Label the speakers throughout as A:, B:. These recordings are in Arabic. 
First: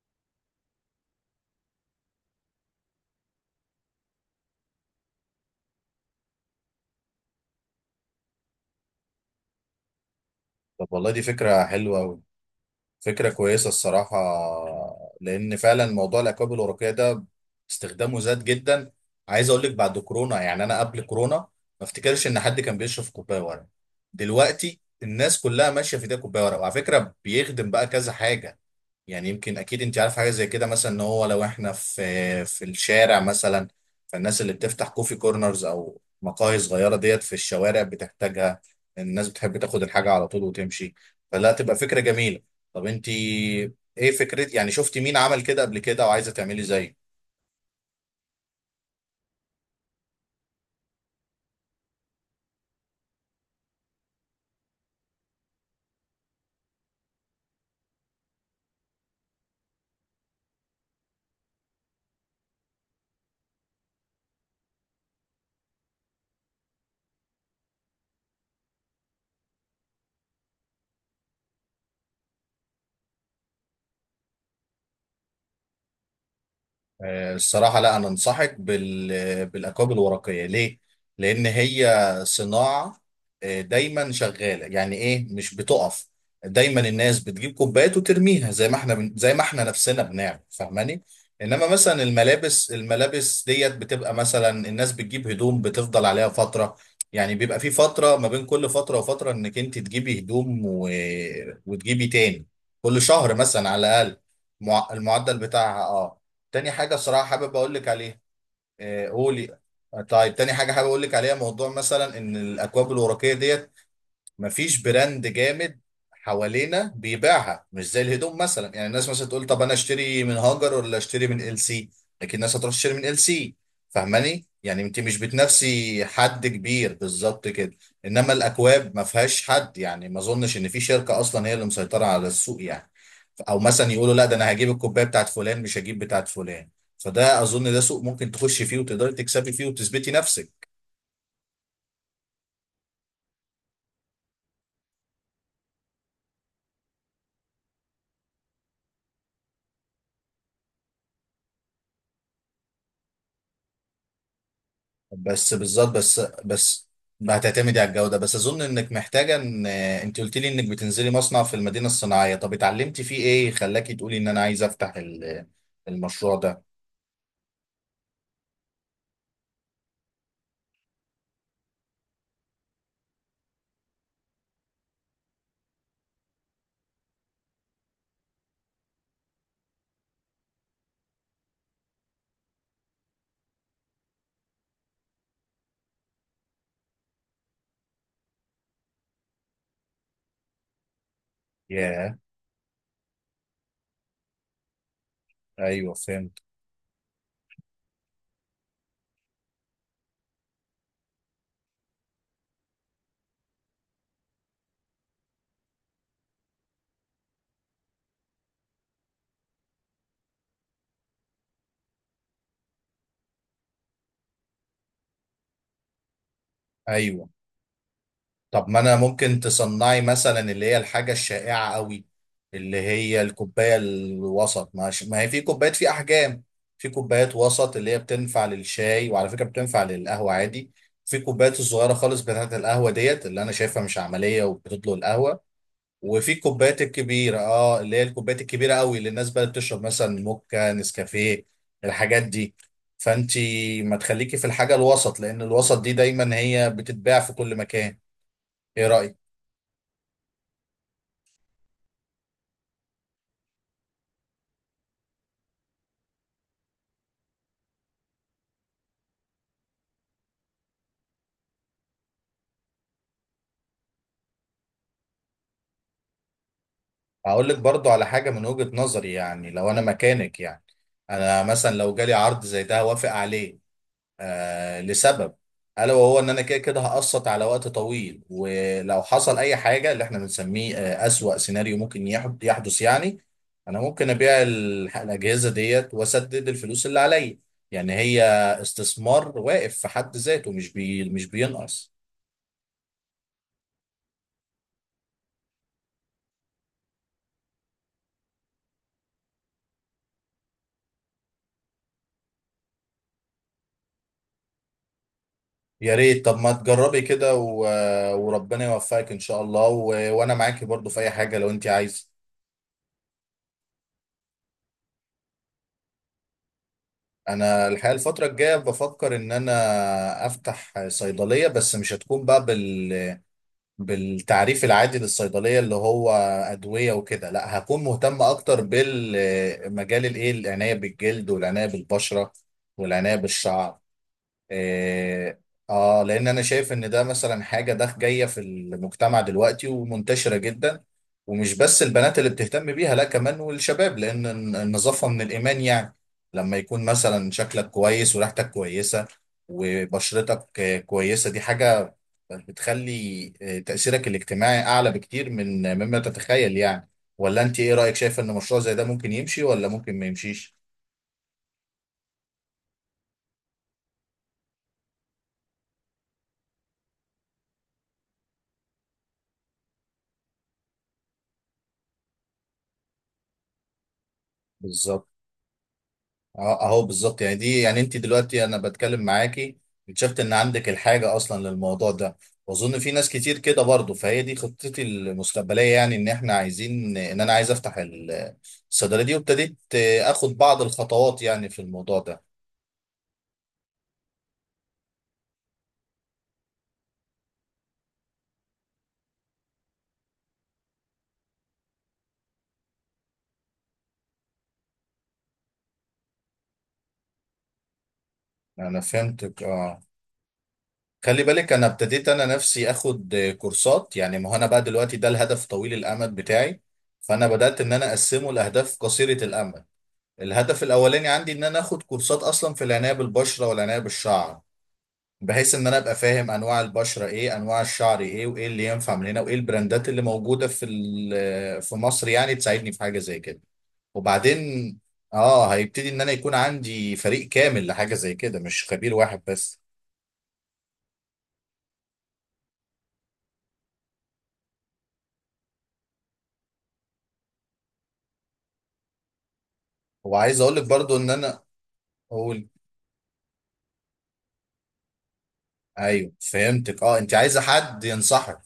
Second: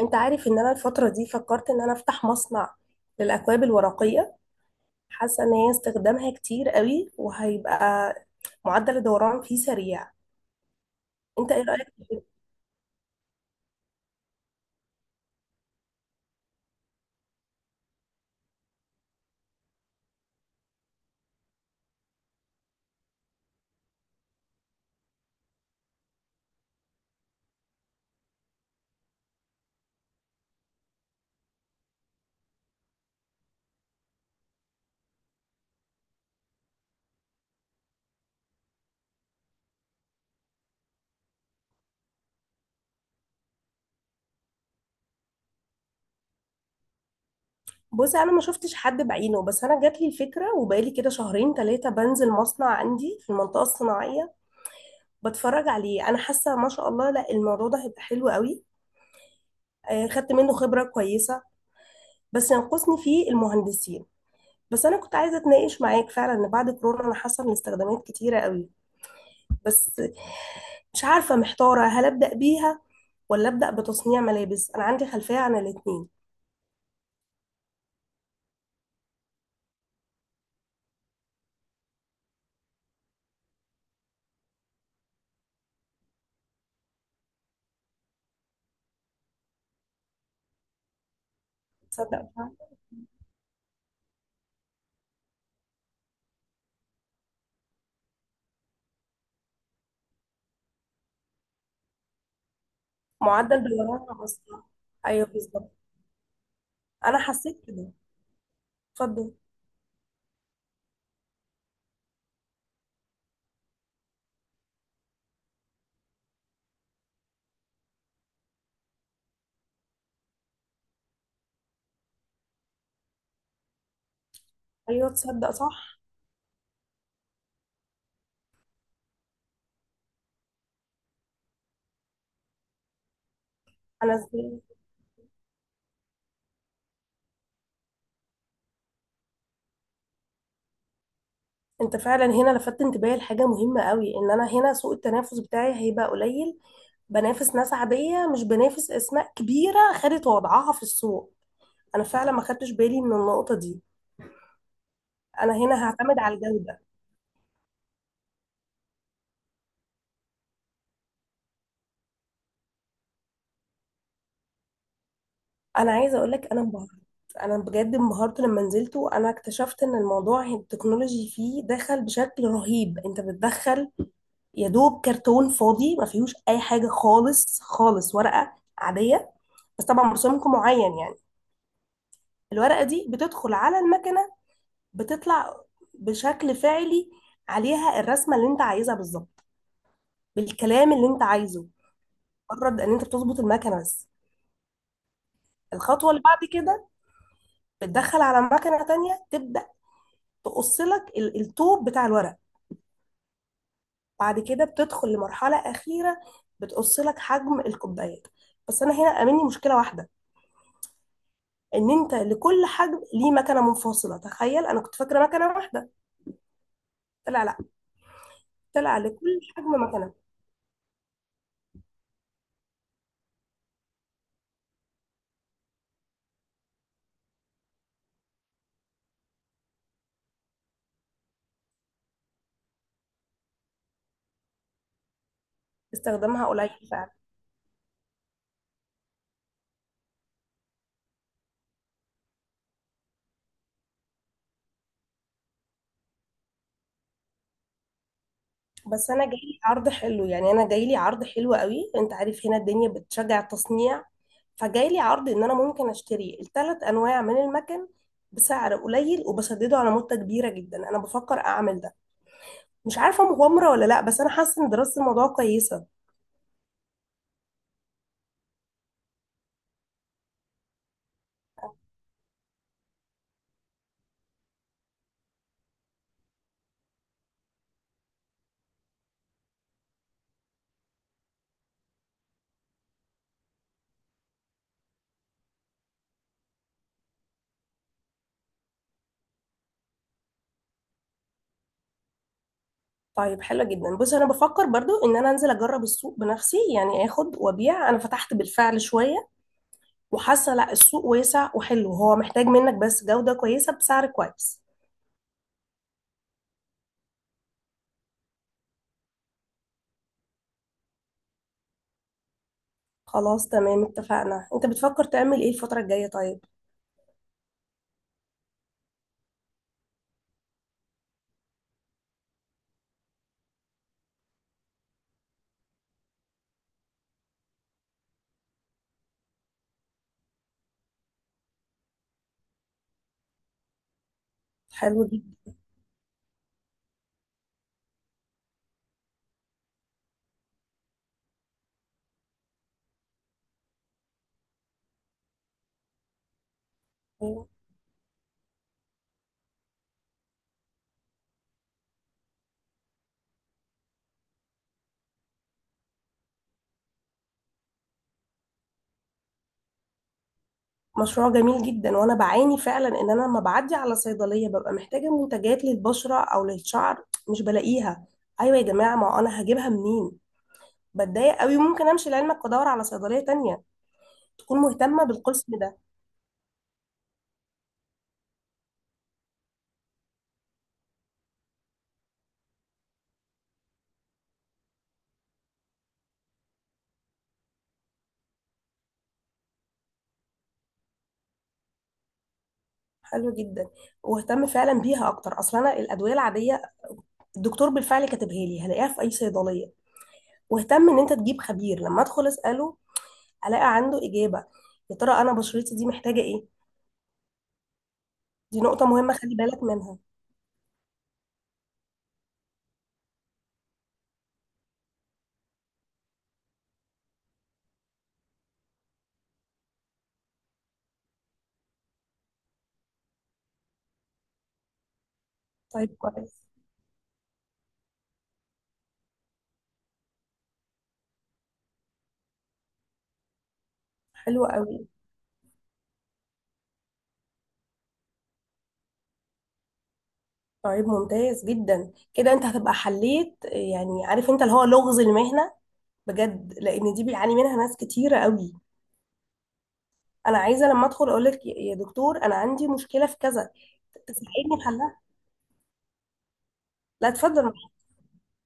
A: انت عارف ان انا الفترة دي فكرت ان انا افتح مصنع للاكواب الورقية. حاسة ان هي استخدامها كتير قوي وهيبقى معدل الدوران فيه سريع.
B: طب والله دي
A: انت ايه
B: فكرة
A: رأيك
B: حلوة
A: في
B: أوي.
A: كده؟
B: فكرة كويسة الصراحة، لأن فعلا موضوع الأكواب الورقية ده استخدامه زاد جدا. عايز أقول لك بعد كورونا، يعني أنا قبل كورونا ما افتكرش إن حد كان بيشرب كوباية ورق. دلوقتي الناس كلها ماشية في ده، كوباية ورق، وعلى فكرة بيخدم بقى كذا حاجة. يعني يمكن اكيد انت عارف حاجه زي كده، مثلا ان هو لو احنا في الشارع مثلا، فالناس اللي بتفتح كوفي كورنرز او مقاهي صغيره ديت في الشوارع بتحتاجها. الناس بتحب تاخد الحاجه على طول وتمشي، فلا تبقى فكره جميله. طب انت ايه فكرة، يعني شفتي مين عمل كده قبل كده وعايزه تعملي زيه؟
A: بص انا ما شفتش حد بعينه، بس انا جات لي الفكرة وبقالي كده شهرين ثلاثة بنزل مصنع عندي في المنطقة الصناعية بتفرج عليه. انا حاسة ما شاء الله لا الموضوع ده هيبقى حلو قوي. خدت منه خبرة كويسة، بس ينقصني فيه المهندسين. بس انا كنت عايزة اتناقش معاك فعلا ان بعد كورونا انا حاسة ان الاستخدامات كتيرة قوي. بس مش عارفة، محتارة هل أبدأ بيها ولا أبدأ بتصنيع ملابس. أنا عندي خلفية عن الاتنين.
B: الصراحة لا، أنا أنصحك بالأكواب الورقية. ليه؟ لأن هي صناعة، دايما شغالة، يعني إيه، مش بتقف. دايما الناس بتجيب كوبايات وترميها زي ما زي ما إحنا نفسنا بنعمل، فاهماني؟ إنما مثلا
A: تصدق فعلا؟
B: الملابس، ديت بتبقى مثلا الناس بتجيب هدوم بتفضل عليها فترة. يعني بيبقى في فترة ما بين كل فترة وفترة إنك أنت تجيبي هدوم و... وتجيبي تاني، كل شهر
A: معدل
B: مثلا على الأقل.
A: بلغتها أصلا. أيوه
B: المعدل
A: بالظبط.
B: بتاعها، اه. تاني حاجة
A: أنا
B: صراحة حابب
A: حسيت
B: أقول لك
A: كده.
B: عليها.
A: اتفضل.
B: قولي. طيب، تاني حاجة حابب أقول لك عليها، موضوع مثلا إن الأكواب الورقية ديت مفيش براند جامد حوالينا بيبيعها، مش زي الهدوم مثلا. يعني الناس مثلا تقول طب أنا أشتري من هاجر ولا أشتري من ال سي، لكن الناس هتروح تشتري من ال سي. فاهماني؟ يعني أنت
A: أيوه
B: مش
A: تصدق، صح.
B: بتنافسي حد كبير بالظبط كده. إنما الأكواب ما فيهاش حد، يعني ما أظنش إن في شركة أصلا هي اللي مسيطرة على السوق يعني، او مثلا يقولوا
A: أنا
B: لا ده انا
A: إزاي.
B: هجيب الكوبايه بتاعت فلان مش هجيب بتاعت فلان. فده اظن ده سوق ممكن تخش فيه وتقدري تكسبي فيه وتثبتي نفسك.
A: أنت فعلا هنا لفت انتباهي لحاجة مهمة قوي، إن أنا هنا سوق التنافس بتاعي هيبقى قليل. بنافس ناس عادية، مش بنافس أسماء كبيرة خدت وضعها في السوق. أنا فعلا ما خدتش بالي من النقطة دي. أنا
B: بس
A: هنا
B: بالظبط.
A: هعتمد
B: بس
A: على الجودة.
B: بس ما هتعتمدي على الجوده بس، اظن انك محتاجه، ان انت قلت لي انك بتنزلي مصنع في المدينه الصناعيه، طب اتعلمتي فيه ايه خلاكي تقولي ان انا عايزه افتح
A: انا عايزه اقول
B: المشروع
A: لك انا
B: ده؟
A: انبهرت. انا بجد انبهرت لما نزلت وانا اكتشفت ان الموضوع التكنولوجي فيه دخل بشكل رهيب. انت بتدخل يا دوب كرتون فاضي ما فيهوش اي حاجه خالص خالص، ورقه عاديه، بس طبعا برسومكم معين يعني. الورقه دي بتدخل على المكنه، بتطلع بشكل فعلي عليها الرسمه اللي انت عايزها بالظبط، بالكلام اللي انت عايزه.
B: ياه.
A: مجرد ان انت بتظبط المكنه بس.
B: ايوه
A: الخطوه اللي
B: فهمت.
A: بعد كده بتدخل على مكنه تانية، تبدا تقص لك الطوب بتاع الورق. بعد كده بتدخل لمرحلة أخيرة، بتقص لك حجم الكوبايات. بس أنا هنا قابلني مشكلة واحدة، إن أنت لكل حجم ليه مكنة منفصلة. تخيل أنا كنت فاكرة مكنة واحدة،
B: ايوه،
A: طلع لأ.
B: طب ما انا
A: طلع
B: ممكن
A: لكل حجم
B: تصنعي
A: مكنة.
B: مثلا اللي هي الحاجه الشائعه قوي، اللي هي الكوبايه الوسط. ما هي في كوبايات، في احجام. في كوبايات وسط اللي هي بتنفع للشاي، وعلى فكره بتنفع للقهوه عادي. في كوبايات الصغيره خالص بتاعت القهوه ديت، اللي انا شايفها مش عمليه وبتطلق القهوه. وفي
A: استخدامها قليل
B: الكوبايات
A: فعلا.
B: الكبيره، اه، اللي هي الكوبايات الكبيره قوي، اللي الناس بقى بتشرب مثلا موكا، نسكافيه، الحاجات دي. فانتي ما تخليكي في الحاجه الوسط، لان الوسط دي دايما هي بتتباع في كل مكان. ايه
A: بس
B: رايك؟
A: أنا جايلي عرض حلو، يعني أنا جايلي عرض حلو قوي. أنت عارف هنا الدنيا بتشجع التصنيع، فجايلي عرض إن أنا ممكن أشتري الثلاث أنواع من المكن بسعر قليل وبسدده على مدة كبيرة جدا. أنا بفكر أعمل ده. مش عارفة مغامرة ولا لا، بس أنا حاسة إن دراسة الموضوع كويسة.
B: هقول لك برضو على حاجة من وجهة نظري، يعني لو أنا مكانك، يعني أنا مثلا لو جالي عرض زي ده هوافق عليه. لسبب، ألا وهو إن أنا كده كده هقسط على وقت طويل، ولو حصل أي حاجة اللي إحنا بنسميه أسوأ سيناريو ممكن يحدث، يعني أنا ممكن أبيع الأجهزة ديت وأسدد الفلوس اللي عليا. يعني هي استثمار واقف في حد ذاته، مش بينقص.
A: طيب حلو جدا. بص أنا بفكر برضو إن أنا أنزل أجرب السوق بنفسي، يعني آخد وأبيع. أنا فتحت بالفعل شوية وحاسة لا السوق واسع وحلو، هو محتاج منك بس جودة كويسة بسعر كويس.
B: يا ريت، طب ما تجربي كده و... وربنا يوفقك ان شاء الله، و... وانا معاكي برضو في اي حاجه لو انت عايزه.
A: خلاص تمام، اتفقنا. أنت بتفكر تعمل إيه الفترة الجاية؟ طيب
B: انا الحقيقه الفتره الجايه بفكر ان انا افتح صيدليه، بس مش هتكون بقى بالتعريف العادي للصيدليه، اللي هو ادويه وكده. لا، هكون مهتم اكتر بالمجال، الايه، العنايه بالجلد والعنايه بالبشره والعنايه بالشعر.
A: حلو
B: إيه،
A: جدا.
B: اه، لان انا شايف ان ده مثلا حاجه ده جايه في المجتمع دلوقتي ومنتشره جدا. ومش بس البنات اللي بتهتم بيها، لا، كمان والشباب، لان النظافه من الايمان يعني. لما يكون مثلا شكلك كويس وريحتك كويسه وبشرتك كويسه، دي حاجه بتخلي تاثيرك الاجتماعي اعلى بكتير من مما تتخيل يعني. ولا انت ايه رايك؟ شايف ان مشروع زي ده ممكن يمشي ولا ممكن ما يمشيش؟
A: مشروع جميل جدا، وأنا بعاني فعلا إن أنا لما بعدي على صيدلية ببقى محتاجة منتجات للبشرة أو للشعر، مش بلاقيها. أيوة يا جماعة، ما أنا هجيبها منين؟ بتضايق قوي. ممكن امشي لعلمك وادور على صيدليه تانية تكون مهتمه
B: بالظبط.
A: بالقسم ده.
B: اهو بالظبط. يعني دي، يعني انت دلوقتي انا بتكلم معاكي اكتشفت ان عندك الحاجه اصلا للموضوع ده، واظن في ناس كتير كده برضه. فهي دي خطتي المستقبليه، يعني ان احنا عايزين، ان انا عايز افتح الصيدليه دي، وابتديت اخد بعض الخطوات يعني في الموضوع ده.
A: حلو جدا. واهتم فعلا بيها اكتر، اصلا انا الادويه العاديه الدكتور بالفعل كاتبها لي هلاقيها في اي صيدليه. واهتم ان انت تجيب خبير لما ادخل اساله الاقي عنده اجابه. يا ترى انا بشرتي دي محتاجه ايه. دي
B: انا
A: نقطه مهمه، خلي
B: فهمتك،
A: بالك
B: اه.
A: منها.
B: خلي بالك، انا ابتديت انا نفسي اخد كورسات، يعني ما هو انا بقى دلوقتي ده الهدف طويل الامد بتاعي، فانا بدات ان انا اقسمه لاهداف قصيره الامد. الهدف الاولاني عندي ان انا اخد كورسات اصلا في العنايه بالبشره والعنايه بالشعر، بحيث ان انا ابقى
A: طيب
B: فاهم
A: كويس.
B: انواع البشره ايه، انواع الشعر ايه، وايه اللي ينفع من هنا، وايه البراندات اللي موجوده في في مصر، يعني تساعدني في حاجه زي كده.
A: حلو
B: وبعدين،
A: قوي.
B: اه، هيبتدي ان انا يكون عندي فريق كامل لحاجه زي كده، مش خبير واحد بس.
A: طيب ممتاز جدا. كده انت هتبقى حليت يعني عارف انت اللي هو لغز المهنه، بجد، لان دي بيعاني منها ناس كتيره قوي. انا
B: وعايز اقول لك
A: عايزه لما
B: برضو
A: ادخل
B: ان
A: اقول
B: انا
A: لك يا دكتور انا
B: اقول.
A: عندي مشكله في كذا، تساعدني في حلها.
B: ايوه فهمتك، اه،
A: لا
B: انت عايزه
A: اتفضل.
B: حد ينصحك.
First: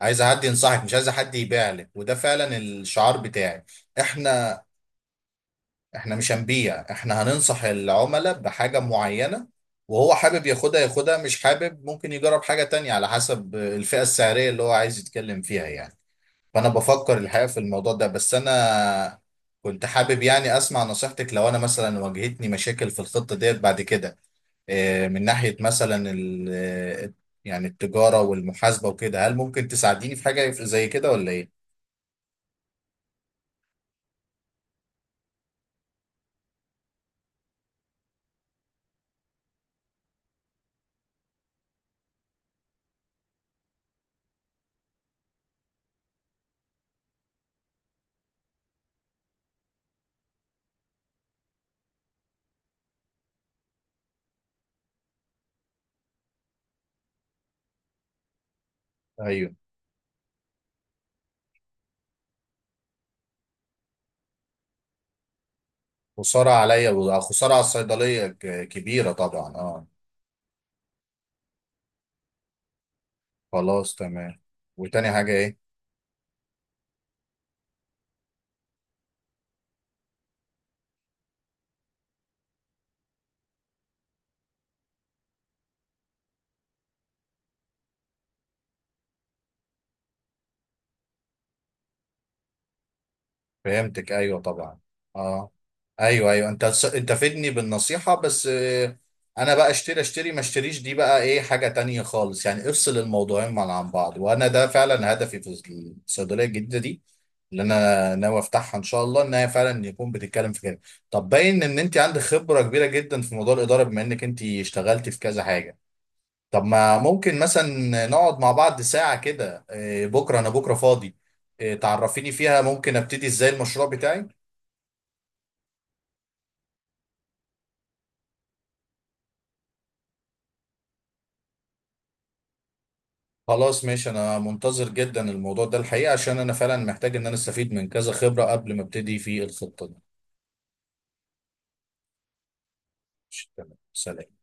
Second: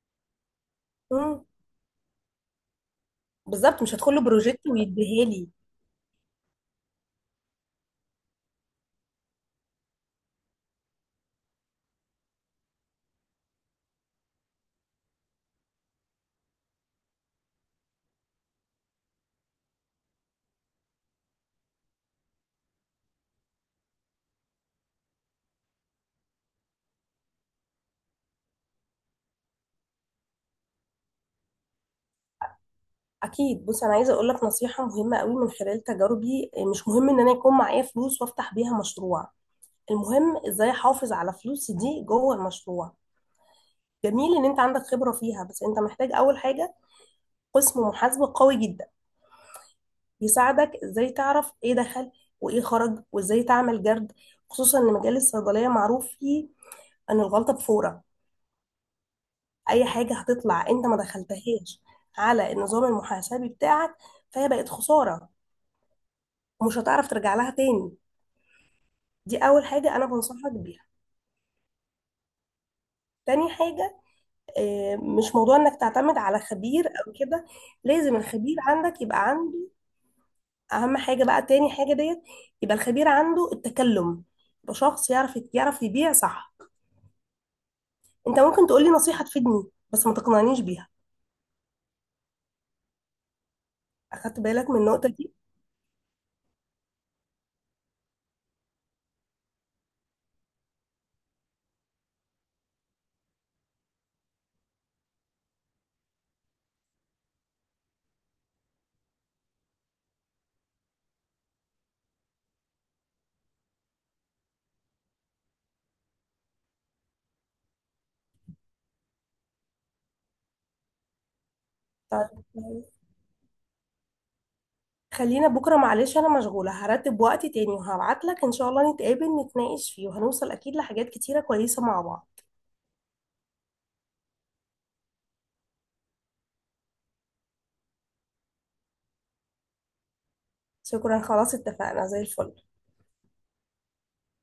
B: عايزه حد ينصحك، مش عايزه حد
A: مم.
B: يبيع لك، وده فعلا الشعار بتاعي.
A: بالظبط، مش هدخل له
B: احنا
A: بروجكت ويديها لي.
B: احنا مش هنبيع، احنا هننصح العملاء بحاجة معينة، وهو حابب ياخدها ياخدها، مش حابب ممكن يجرب حاجة تانية على حسب الفئة السعرية اللي هو عايز يتكلم فيها يعني. فأنا بفكر الحقيقة في الموضوع ده، بس أنا كنت حابب يعني أسمع نصيحتك لو أنا مثلا واجهتني مشاكل في الخطة ديت بعد كده، اه، من ناحية مثلا اه، يعني التجارة والمحاسبة وكده. هل ممكن تساعديني في حاجة زي كده ولا إيه؟
A: اكيد. بص انا عايزه اقول لك نصيحه مهمه قوي من خلال تجاربي، مش مهم ان انا يكون معايا فلوس وافتح بيها مشروع. المهم ازاي احافظ على فلوسي دي جوه المشروع. جميل ان انت عندك خبره فيها، بس انت محتاج اول حاجه قسم محاسبه قوي جدا، يساعدك ازاي تعرف ايه دخل وايه خرج وازاي تعمل جرد. خصوصا ان مجال الصيدليه معروف فيه ان الغلطه بفوره.
B: أيوه.
A: اي حاجه هتطلع انت ما دخلتهاش على النظام المحاسبي بتاعك، فهي بقت خساره،
B: خسارة
A: ومش
B: عليا
A: هتعرف ترجع لها
B: وخسارة على
A: تاني.
B: الصيدلية كبيرة
A: دي
B: طبعا،
A: اول
B: اه.
A: حاجه انا بنصحك بيها. تاني
B: خلاص
A: حاجة،
B: تمام. وتاني حاجة
A: مش موضوع
B: ايه؟
A: انك تعتمد على خبير او كده. لازم الخبير عندك يبقى عنده اهم حاجة. بقى تاني حاجة ديت، يبقى الخبير عنده التكلم، يبقى شخص يعرف يبيع صح. انت ممكن تقولي نصيحة تفيدني، بس ما تقنعنيش بيها.
B: فهمتك،
A: اخدت
B: ايوه
A: بالك من
B: طبعا،
A: النقطة دي؟
B: اه. ايوه انت انت فدني بالنصيحة، بس انا بقى اشتري اشتري ما اشتريش دي بقى ايه حاجة تانية خالص، يعني افصل الموضوعين عن بعض. وانا ده فعلا هدفي في الصيدلية الجديدة دي، اللي انا ناوي افتحها ان شاء الله، ان هي فعلا يكون بتتكلم في كده. طب باين ان انت عندك خبرة كبيرة جدا في موضوع الإدارة، بما انك انت اشتغلتي في كذا حاجة. طب ما ممكن مثلا نقعد مع بعض ساعة كده، بكرة، أنا بكرة فاضي، تعرفيني فيها
A: طيب
B: ممكن أبتدي إزاي المشروع بتاعي.
A: خلينا بكرة، معلش أنا مشغولة. هرتب وقت تاني وهبعتلك إن شاء الله، نتقابل نتناقش فيه وهنوصل أكيد لحاجات كتيرة كويسة مع بعض.
B: خلاص ماشي، أنا منتظر جدا الموضوع ده الحقيقة، عشان أنا فعلا محتاج إن أنا أستفيد من كذا خبرة قبل ما أبتدي في الخطة دي.
A: شكرا، خلاص اتفقنا زي الفل.
B: ماشي، تمام، سلام.